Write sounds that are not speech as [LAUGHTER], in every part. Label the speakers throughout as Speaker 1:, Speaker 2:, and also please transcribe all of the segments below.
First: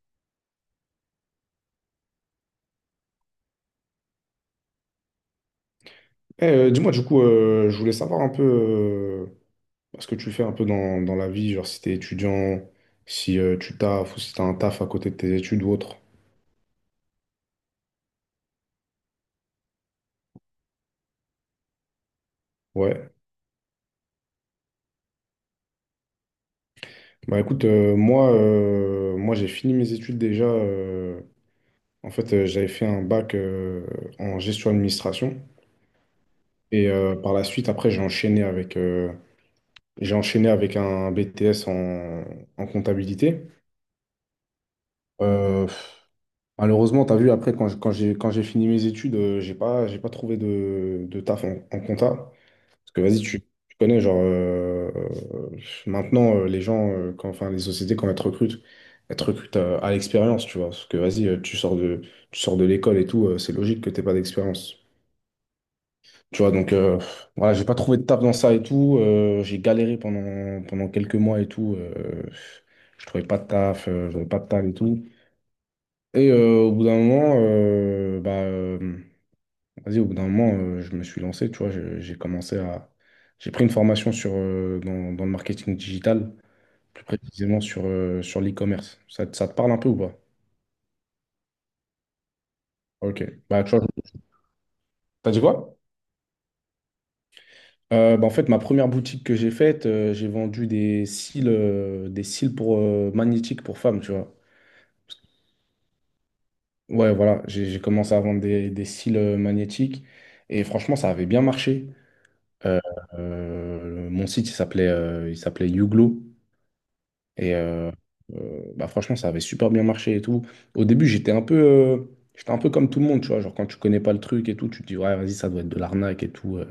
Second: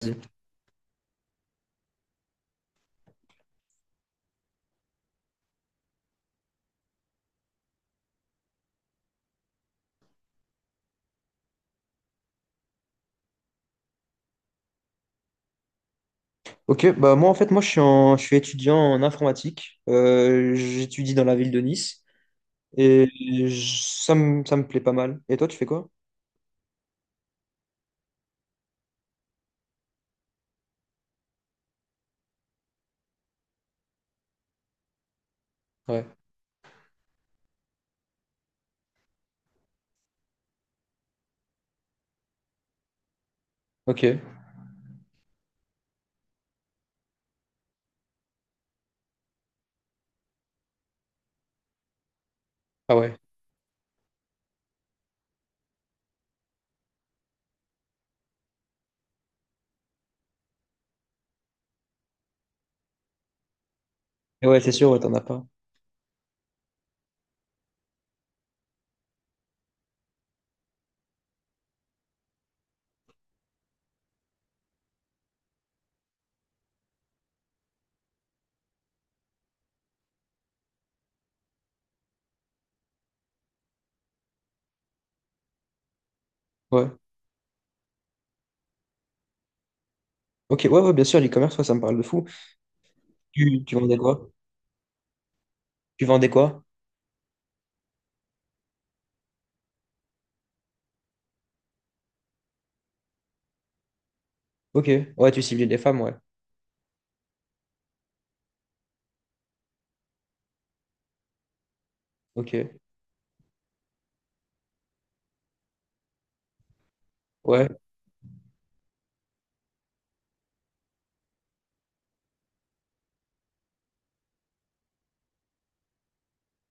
Speaker 1: Vas-y.
Speaker 2: Dis-moi, du coup, je voulais savoir un peu ce que tu fais un peu dans la vie, genre si t'es étudiant, si tu taffes ou si t'as un taf à côté de tes études ou autre.
Speaker 1: Ok, bah moi en fait moi je suis, en- je suis étudiant en informatique. J'étudie dans la ville de Nice et
Speaker 2: Ouais.
Speaker 1: ça me plaît pas mal. Et toi tu fais quoi?
Speaker 2: Bah écoute, moi j'ai fini mes études déjà. En fait, j'avais fait un bac en gestion administration
Speaker 1: Ouais,
Speaker 2: et par la suite, après, j'ai enchaîné avec un BTS en comptabilité.
Speaker 1: ok.
Speaker 2: Euh, Malheureusement, tu as vu, après, quand quand j'ai fini mes études, j'ai pas trouvé de taf en compta. Parce
Speaker 1: Ah
Speaker 2: que
Speaker 1: ouais.
Speaker 2: vas-y, tu connais, genre, euh, maintenant, les gens, enfin, les sociétés, quand elles te recrutent à l'expérience, tu vois. Parce que vas-y, tu sors de l'école et tout, c'est logique que t'aies pas
Speaker 1: Et ouais c'est
Speaker 2: d'expérience.
Speaker 1: sûr, ouais, t'en as pas.
Speaker 2: Tu vois, donc, voilà, j'ai pas trouvé de taf dans ça et tout. J'ai galéré pendant, pendant quelques mois et tout. Je trouvais pas de taf, j'avais pas de taf et tout. Et au bout d'un moment, vas-y, au bout d'un moment, je me suis lancé, tu vois, j'ai commencé à... J'ai pris une formation sur, dans le marketing digital,
Speaker 1: Ouais.
Speaker 2: plus précisément sur, sur l'e-commerce. Ça te parle un peu ou pas?
Speaker 1: Ok, ouais, ouais bien sûr, l'e-commerce, ouais, ça me parle de fou.
Speaker 2: Ok.
Speaker 1: Tu,
Speaker 2: Bah, tu
Speaker 1: tu
Speaker 2: vois,
Speaker 1: vendais quoi?
Speaker 2: t'as dit quoi?
Speaker 1: Tu vendais quoi?
Speaker 2: En fait, ma première boutique que j'ai faite, j'ai vendu des cils pour, magnétiques pour femmes, tu vois.
Speaker 1: Ok, ouais, tu ciblais les femmes, ouais.
Speaker 2: Ouais, voilà, j'ai commencé à vendre des cils magnétiques et franchement, ça avait bien marché.
Speaker 1: Ok,
Speaker 2: Euh, Mon site, il s'appelait Youglo. Et
Speaker 1: ouais.
Speaker 2: bah, franchement, ça avait super bien marché et tout. Au début, j'étais un peu comme tout le monde, tu vois. Genre, quand tu connais pas le truc et tout, tu te dis, ouais, vas-y, ça doit être de l'arnaque et tout.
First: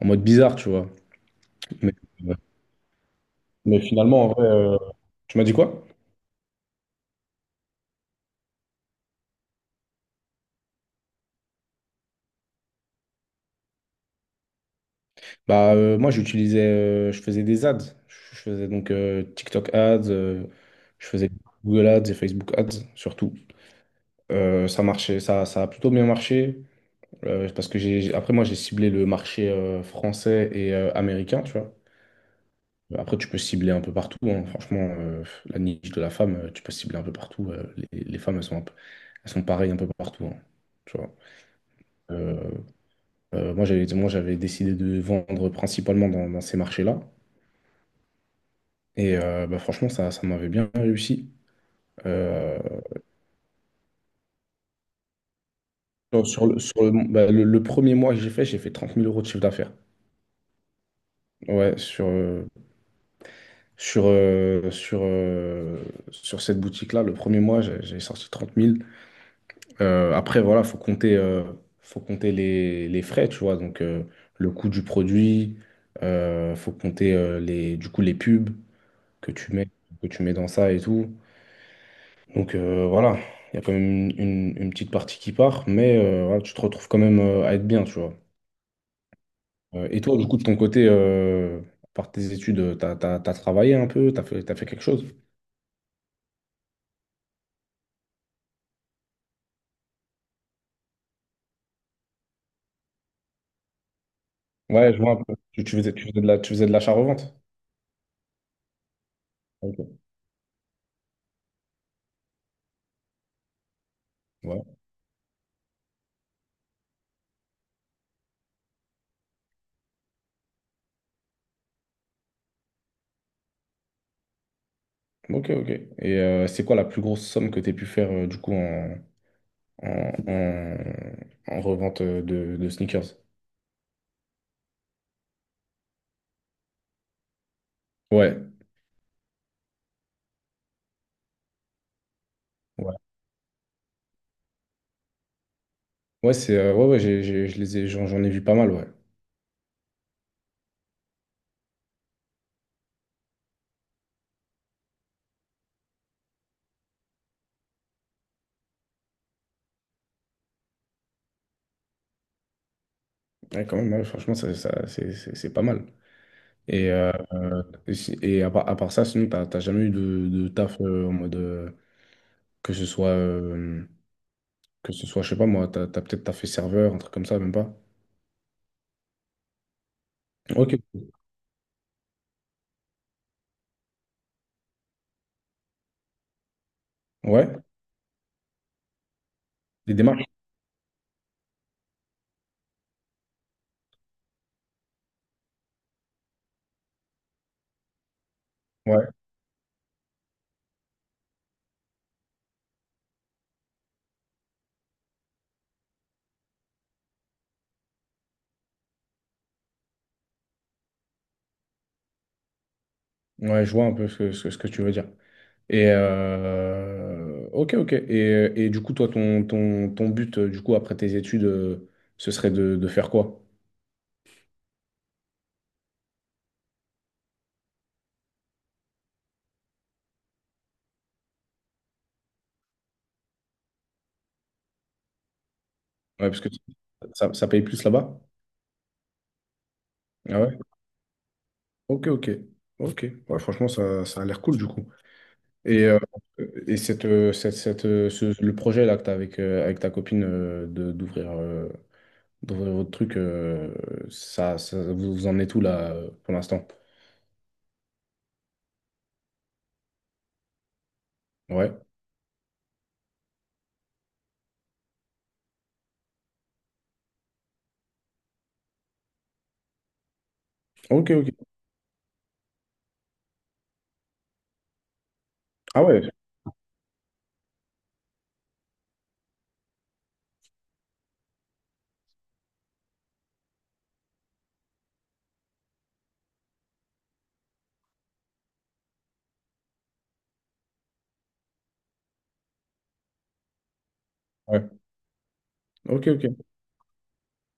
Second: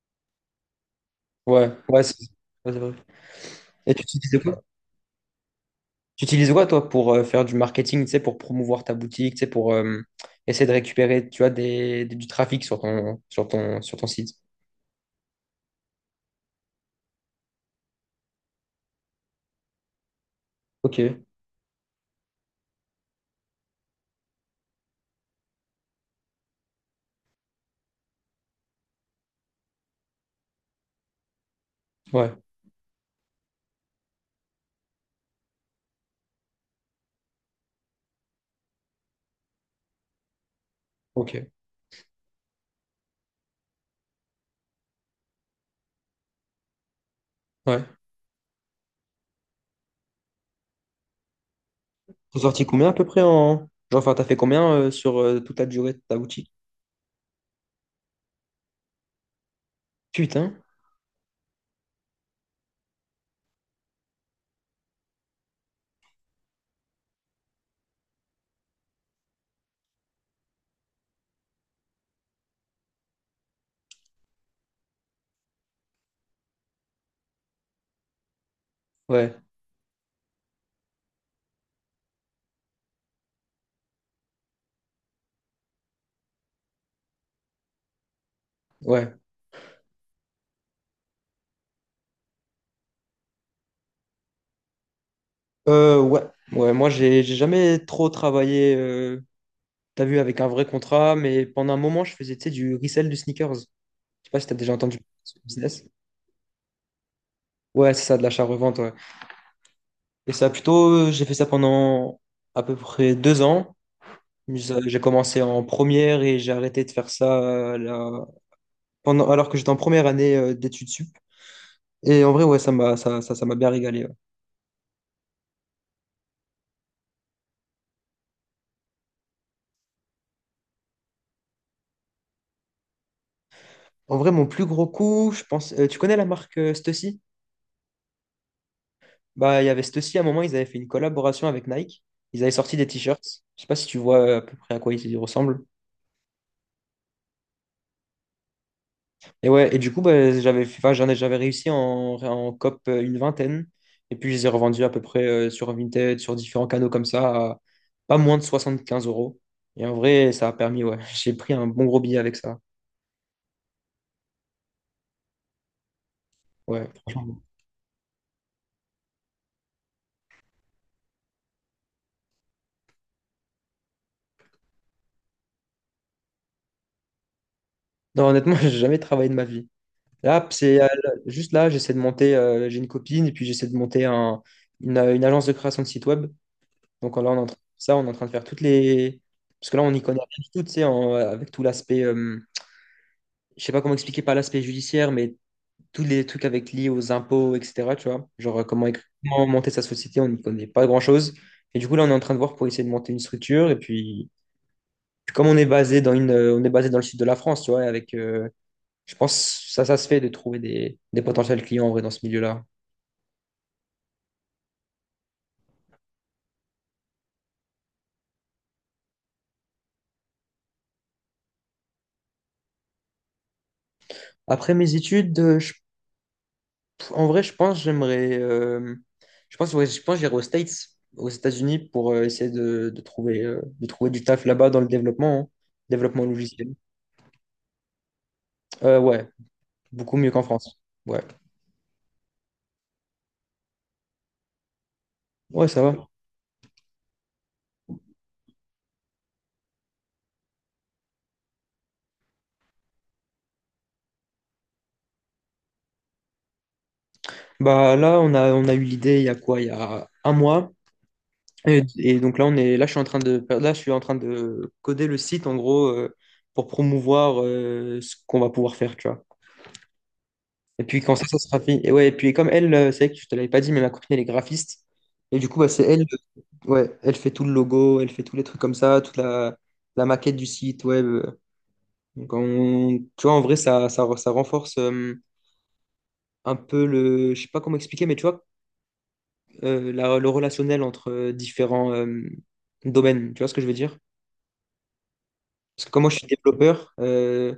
Speaker 2: En mode bizarre, tu vois.
Speaker 1: Ouais,
Speaker 2: Mais,
Speaker 1: ouais c'est
Speaker 2: euh,
Speaker 1: Ouais, c'est vrai.
Speaker 2: mais
Speaker 1: Et tu
Speaker 2: finalement, en
Speaker 1: utilisais
Speaker 2: vrai, tu m'as dit quoi?
Speaker 1: Tu utilises quoi, toi, pour faire du marketing, tu sais, pour promouvoir ta boutique, tu sais, pour essayer de récupérer, tu vois, du trafic sur ton site?
Speaker 2: Bah, moi, j'utilisais, je faisais des ads. Je faisais donc TikTok ads,
Speaker 1: Ok,
Speaker 2: je faisais Google ads et Facebook ads surtout. Ça marchait, ça a plutôt bien marché. Parce que j'ai, après, moi, j'ai ciblé le marché français et américain, tu vois.
Speaker 1: ouais,
Speaker 2: Après, tu peux cibler un peu partout, hein. Franchement, la niche de la femme, tu peux cibler un peu partout. Les femmes, elles sont pareilles un peu partout, hein, tu vois.
Speaker 1: ok,
Speaker 2: Euh, Moi, j'avais décidé de vendre principalement dans ces marchés-là.
Speaker 1: ouais.
Speaker 2: Et bah, franchement, ça m'avait bien réussi.
Speaker 1: T'as
Speaker 2: Euh,
Speaker 1: sorti combien à peu près en... Genre, enfin, t'as fait combien sur toute la durée de ta
Speaker 2: sur,
Speaker 1: boutique?
Speaker 2: sur le- bah, le- Le premier mois que j'ai fait 30 000 euros de chiffre d'affaires.
Speaker 1: Putain,
Speaker 2: Ouais, Sur, euh, sur, euh, sur cette boutique-là, le premier mois, j'ai sorti 30 000. Après, voilà, faut compter les frais, tu vois. Donc, le coût du produit, faut compter du coup, les pubs que
Speaker 1: ouais,
Speaker 2: tu mets, que tu mets dans ça et tout. Donc, voilà, il y a quand même une petite partie qui part, mais voilà, tu te retrouves quand même à être bien, tu vois.
Speaker 1: ouais.
Speaker 2: Et toi, du coup, de ton côté, à part tes études, t'as travaillé un peu, t'as fait quelque chose?
Speaker 1: Ouais, ouais, moi, j'ai jamais trop travaillé, t'as vu, avec un vrai contrat, mais pendant un moment, je faisais, tu sais, du resell de sneakers. Je sais pas si t'as déjà
Speaker 2: Ouais, je
Speaker 1: entendu
Speaker 2: vois un peu.
Speaker 1: ce business.
Speaker 2: Tu faisais tu faisais de l'achat-revente.
Speaker 1: Ouais, c'est ça, de l'achat-revente, ouais.
Speaker 2: Ok.
Speaker 1: Et ça, plutôt, j'ai fait ça pendant à peu près 2 ans.
Speaker 2: Ouais.
Speaker 1: J'ai commencé en première et j'ai arrêté de faire ça là, pendant, alors que j'étais en première année d'études sup. Et en vrai, ouais, ça m'a bien régalé, ouais.
Speaker 2: Ok, ok. Et c'est quoi la plus grosse somme que tu as pu faire du coup en, en- en revente de sneakers?
Speaker 1: En vrai, mon plus gros coup, je pense. Tu connais la marque Stussy?
Speaker 2: Ouais.
Speaker 1: Bah, il y avait Stussy, à un moment, ils avaient fait une collaboration avec Nike. Ils avaient sorti des
Speaker 2: Ouais,
Speaker 1: t-shirts. Je sais pas si tu vois à peu près à quoi ils ressemblent.
Speaker 2: ouais, c'est, ouais, ouais, je les ai, j'en ai vu pas mal, ouais.
Speaker 1: Et ouais, et du coup, bah, j'avais, enfin, j'en ai, j'avais réussi en COP, une vingtaine. Et puis, je les ai revendus à peu près sur Vinted, sur différents canaux comme ça, à pas moins de 75 euros. Et en vrai, ça a permis, ouais, [LAUGHS] j'ai pris un bon gros billet avec ça.
Speaker 2: Ouais, quand même, ouais, franchement, c'est pas mal.
Speaker 1: Ouais,
Speaker 2: Et,
Speaker 1: franchement.
Speaker 2: et à part ça, sinon, t'as jamais eu de taf en mode que ce soit, euh, que ce soit, je sais pas moi, t'as peut-être taffé serveur, un truc comme ça, même pas.
Speaker 1: Non, honnêtement, [LAUGHS] j'ai jamais travaillé de ma vie. Là,
Speaker 2: Ok.
Speaker 1: c'est Juste là, j'essaie de monter, j'ai une copine, et puis j'essaie de monter une agence de création de site web. Donc là, on est
Speaker 2: Ouais.
Speaker 1: en train de faire ça, on est en train de faire toutes les... Parce que là, on
Speaker 2: Des
Speaker 1: n'y connaît
Speaker 2: démarches.
Speaker 1: rien du tout, tu sais, avec tout l'aspect... je sais pas comment expliquer par l'aspect judiciaire, mais tous les trucs avec liés aux impôts, etc. Tu vois, genre
Speaker 2: Ouais.
Speaker 1: comment monter sa société, on n'y connaît pas grand-chose. Et du coup, là, on est en train de voir pour essayer de monter une structure. Et puis, puis comme on est basé on est basé dans le sud de la France, tu vois, et avec, je pense, ça se fait de trouver des potentiels clients en vrai dans ce milieu-là.
Speaker 2: Ouais, je vois un peu ce que, ce que tu veux dire. Et ok, ok. Toi, ton but, du coup, après tes études, ce serait de faire quoi?
Speaker 1: Après mes études, En vrai, je pense j'aimerais. Je pense, ouais, je pense j'irai aux States, aux États-Unis, pour essayer de trouver du taf là-bas dans le développement, hein. Développement
Speaker 2: Ouais, parce que
Speaker 1: logiciel.
Speaker 2: ça paye plus là-bas?
Speaker 1: Ouais, beaucoup mieux
Speaker 2: Ah
Speaker 1: qu'en
Speaker 2: ouais?
Speaker 1: France. Ouais,
Speaker 2: Ok, ok. Ok. Ouais, franchement, ça a l'air cool, du coup.
Speaker 1: ouais, ça
Speaker 2: Et,
Speaker 1: va.
Speaker 2: le projet là que tu as avec, avec ta copine d'ouvrir d'ouvrir votre truc, vous en êtes où là pour l'instant?
Speaker 1: Bah là, on a eu l'idée il y a quoi? Il y a un mois.
Speaker 2: Ouais.
Speaker 1: Et donc là, on est, là, je suis en train de, là, je suis en train de coder le site en gros, pour promouvoir ce qu'on va pouvoir faire, tu vois. Et puis
Speaker 2: Ok,
Speaker 1: quand ça,
Speaker 2: ok.
Speaker 1: ça sera fini. Et ouais, et puis comme elle, c'est vrai que je te l'avais pas dit, mais ma copine, elle est graphiste. Et du coup, bah, c'est
Speaker 2: Ah
Speaker 1: elle,
Speaker 2: ouais.
Speaker 1: euh, ouais, elle fait tout le logo, elle fait tous les trucs comme ça, la maquette du site web. Tu vois, en vrai, ça renforce un peu le, je sais pas comment expliquer, mais tu vois, le relationnel entre différents domaines. Tu vois ce que je veux dire?
Speaker 2: Ouais.
Speaker 1: Parce que comme
Speaker 2: Ok,
Speaker 1: moi, je suis
Speaker 2: ok.
Speaker 1: développeur,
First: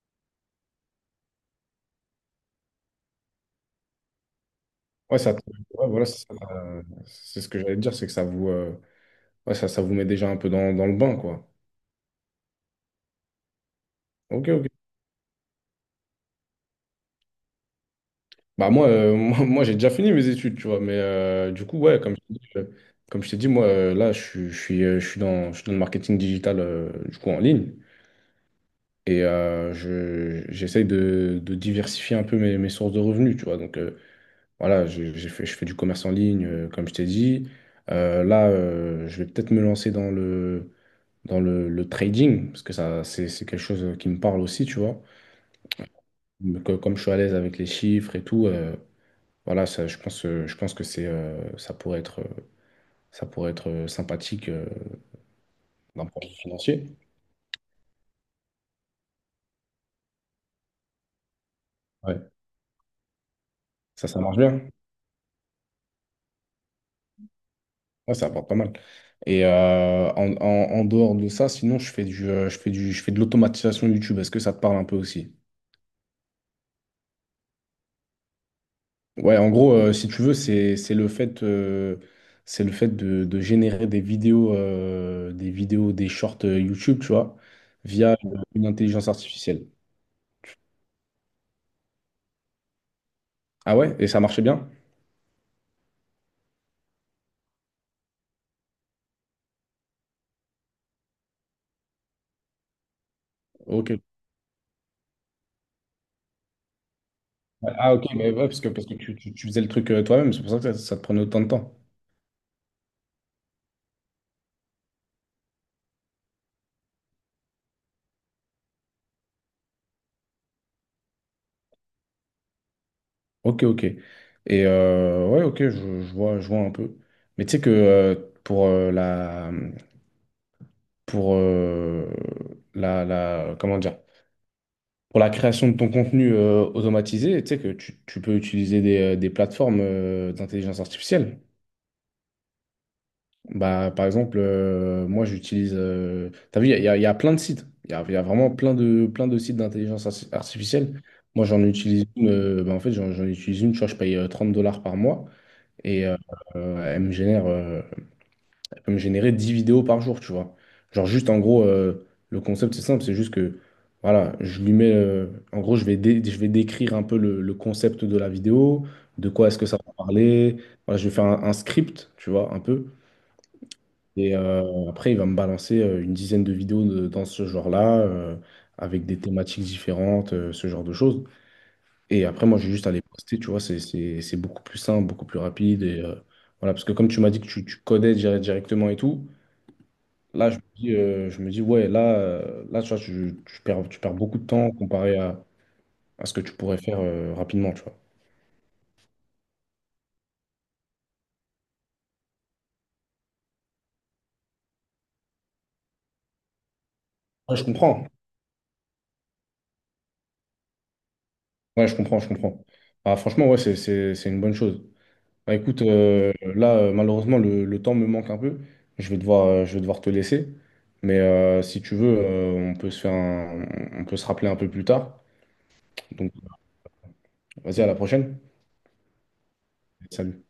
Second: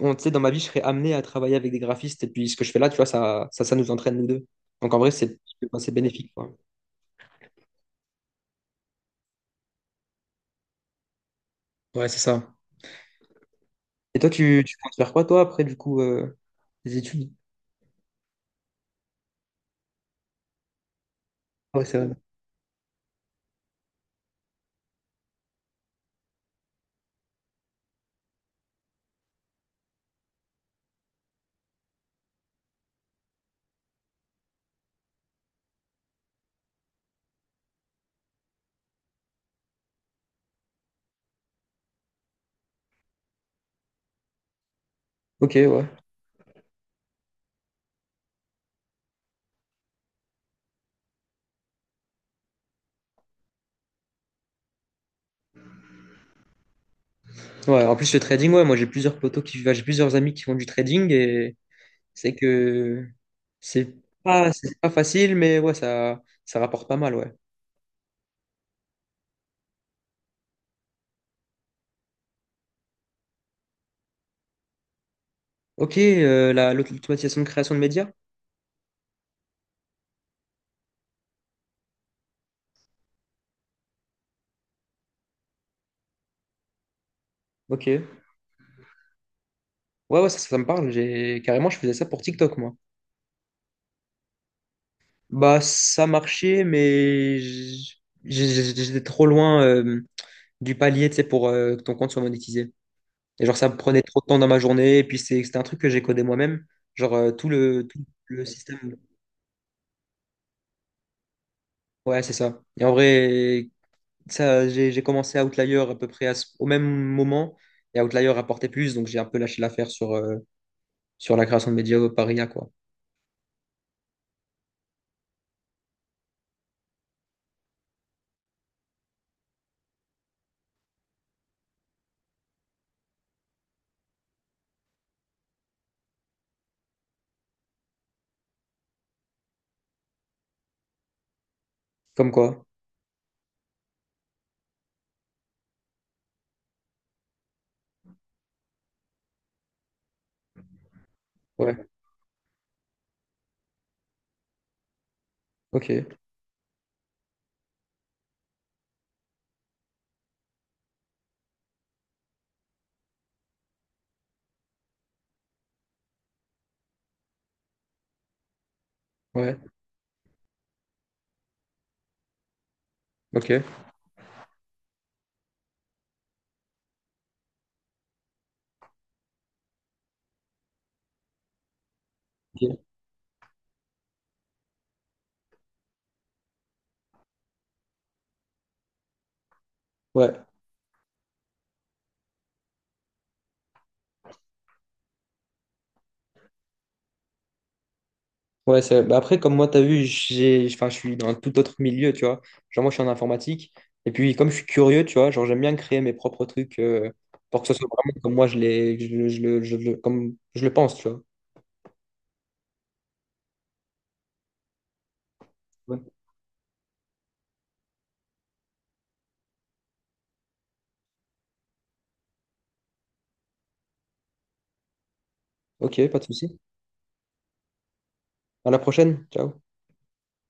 Speaker 1: on, tu sais, dans ma vie, je serais amené à travailler avec des graphistes. Et puis ce que je fais là, tu vois, ça nous entraîne nous deux. Donc en vrai,
Speaker 2: Ouais,
Speaker 1: c'est enfin,
Speaker 2: ouais,
Speaker 1: c'est
Speaker 2: voilà, c'est
Speaker 1: bénéfique,
Speaker 2: ça,
Speaker 1: quoi.
Speaker 2: c'est ce que j'allais te dire, c'est que ça vous, ouais, ça vous met déjà un peu dans le bain, quoi.
Speaker 1: Ouais, c'est ça. Et toi,
Speaker 2: Ok, ok.
Speaker 1: tu comptes faire quoi, toi, après, du coup, les études?
Speaker 2: Bah moi, [LAUGHS] moi, j'ai déjà fini mes études, tu vois, mais du coup,
Speaker 1: Ouais, c'est
Speaker 2: ouais,
Speaker 1: vrai.
Speaker 2: comme je t'ai dit, comme je t'ai dit, moi, là, je suis dans le marketing digital, du coup, en ligne, et j'essaye de diversifier un peu mes, mes sources de revenus, tu vois. Donc, voilà, je fais du commerce en ligne, comme je t'ai dit. Je vais peut-être me lancer dans le dans le trading, parce que ça, c'est quelque chose qui me parle aussi, tu vois.
Speaker 1: Ok, ouais.
Speaker 2: Donc, comme je suis à l'aise avec les chiffres et tout, voilà, ça, je pense que ça pourrait être sympathique d'un point de vue financier.
Speaker 1: Ouais, en plus, le trading, ouais, moi, j'ai plusieurs amis qui font du trading et
Speaker 2: Ouais.
Speaker 1: c'est que c'est
Speaker 2: Ça marche bien.
Speaker 1: c'est pas facile, mais ouais, ça rapporte pas mal, ouais.
Speaker 2: Ouais, ça apporte pas mal. Et en dehors de ça, sinon, je fais du, je fais de l'automatisation YouTube. Est-ce que ça te parle un peu aussi?
Speaker 1: Ok, l'automatisation de création de médias?
Speaker 2: Ouais, en gros, si tu veux, c'est le fait de générer des vidéos, des shorts YouTube, tu vois,
Speaker 1: Ok.
Speaker 2: via une intelligence artificielle.
Speaker 1: Ouais, ça, ça me parle. J'ai, carrément, je faisais ça pour TikTok, moi.
Speaker 2: Ah ouais? Et ça marchait bien?
Speaker 1: Bah, ça marchait, mais j'étais trop loin, du palier, tu sais, pour, que ton compte soit monétisé. Et genre, ça me
Speaker 2: Ok.
Speaker 1: prenait trop de temps dans ma journée. Et puis, c'était un truc que j'ai codé moi-même. Genre,
Speaker 2: Ah
Speaker 1: tout
Speaker 2: ok, mais
Speaker 1: le
Speaker 2: ouais, parce que
Speaker 1: système.
Speaker 2: tu faisais le truc toi-même, c'est pour ça que ça te prenait autant de temps.
Speaker 1: Ouais, c'est ça. Et en vrai, ça, j'ai commencé Outlier à peu près à au même moment. Et Outlier rapportait plus. Donc, j'ai un peu lâché l'affaire sur, sur la création de médias par IA, quoi.
Speaker 2: Ok, ok. Et ouais, ok, je vois un peu. Mais tu sais que pour euh, la, pour comment dire? Pour la création de ton contenu automatisé, tu sais que tu peux utiliser des plateformes d'intelligence artificielle.
Speaker 1: Comme quoi.
Speaker 2: Bah, par exemple, moi j'utilise. T'as vu, il y a plein de sites. Il y a vraiment plein de sites d'intelligence artificielle. Moi j'en
Speaker 1: Ouais.
Speaker 2: utilise une. En fait, j'en utilise une. Tu vois, je paye 30 € par mois et
Speaker 1: Ok.
Speaker 2: elle me génère. Peut me générer 10 vidéos par jour, tu vois. Genre juste en gros, le concept c'est simple, c'est juste que voilà, je lui mets, en gros, je vais décrire un peu le concept de la vidéo, de quoi est-ce
Speaker 1: Ouais.
Speaker 2: que ça va parler. Voilà, je vais faire un script, tu vois, un peu.
Speaker 1: Ok.
Speaker 2: Et après, il va me balancer une dizaine dans ce genre-là, avec des thématiques différentes, ce genre de choses. Et après, moi, j'ai
Speaker 1: Ok.
Speaker 2: juste à les poster, tu vois, c'est beaucoup plus simple, beaucoup plus rapide. Et, voilà, parce que comme tu m'as dit que tu codais directement et tout,
Speaker 1: Ouais.
Speaker 2: là, je me dis ouais, là, là, tu vois, tu perds beaucoup de temps comparé à ce que tu pourrais faire rapidement, tu vois.
Speaker 1: Ouais, c'est... bah après, comme moi, t'as vu, j'ai... enfin, je suis dans un tout autre milieu, tu vois. Genre, moi, je suis en informatique. Et puis, comme je suis curieux, tu vois, genre, j'aime bien créer mes propres trucs,
Speaker 2: Ouais,
Speaker 1: pour
Speaker 2: je
Speaker 1: que ce soit
Speaker 2: comprends.
Speaker 1: vraiment comme moi, je comme je le pense, tu vois.
Speaker 2: Ouais, je comprends, je comprends. Ah, franchement, ouais, c'est une bonne chose. Bah, écoute,
Speaker 1: Ouais.
Speaker 2: malheureusement, le temps me manque un peu. Je vais devoir te laisser. Mais si tu veux, on peut se faire un- on peut se rappeler un peu plus tard.
Speaker 1: Ok, pas de
Speaker 2: Donc,
Speaker 1: souci.
Speaker 2: vas-y, à la prochaine.
Speaker 1: À la prochaine. Ciao.
Speaker 2: Salut.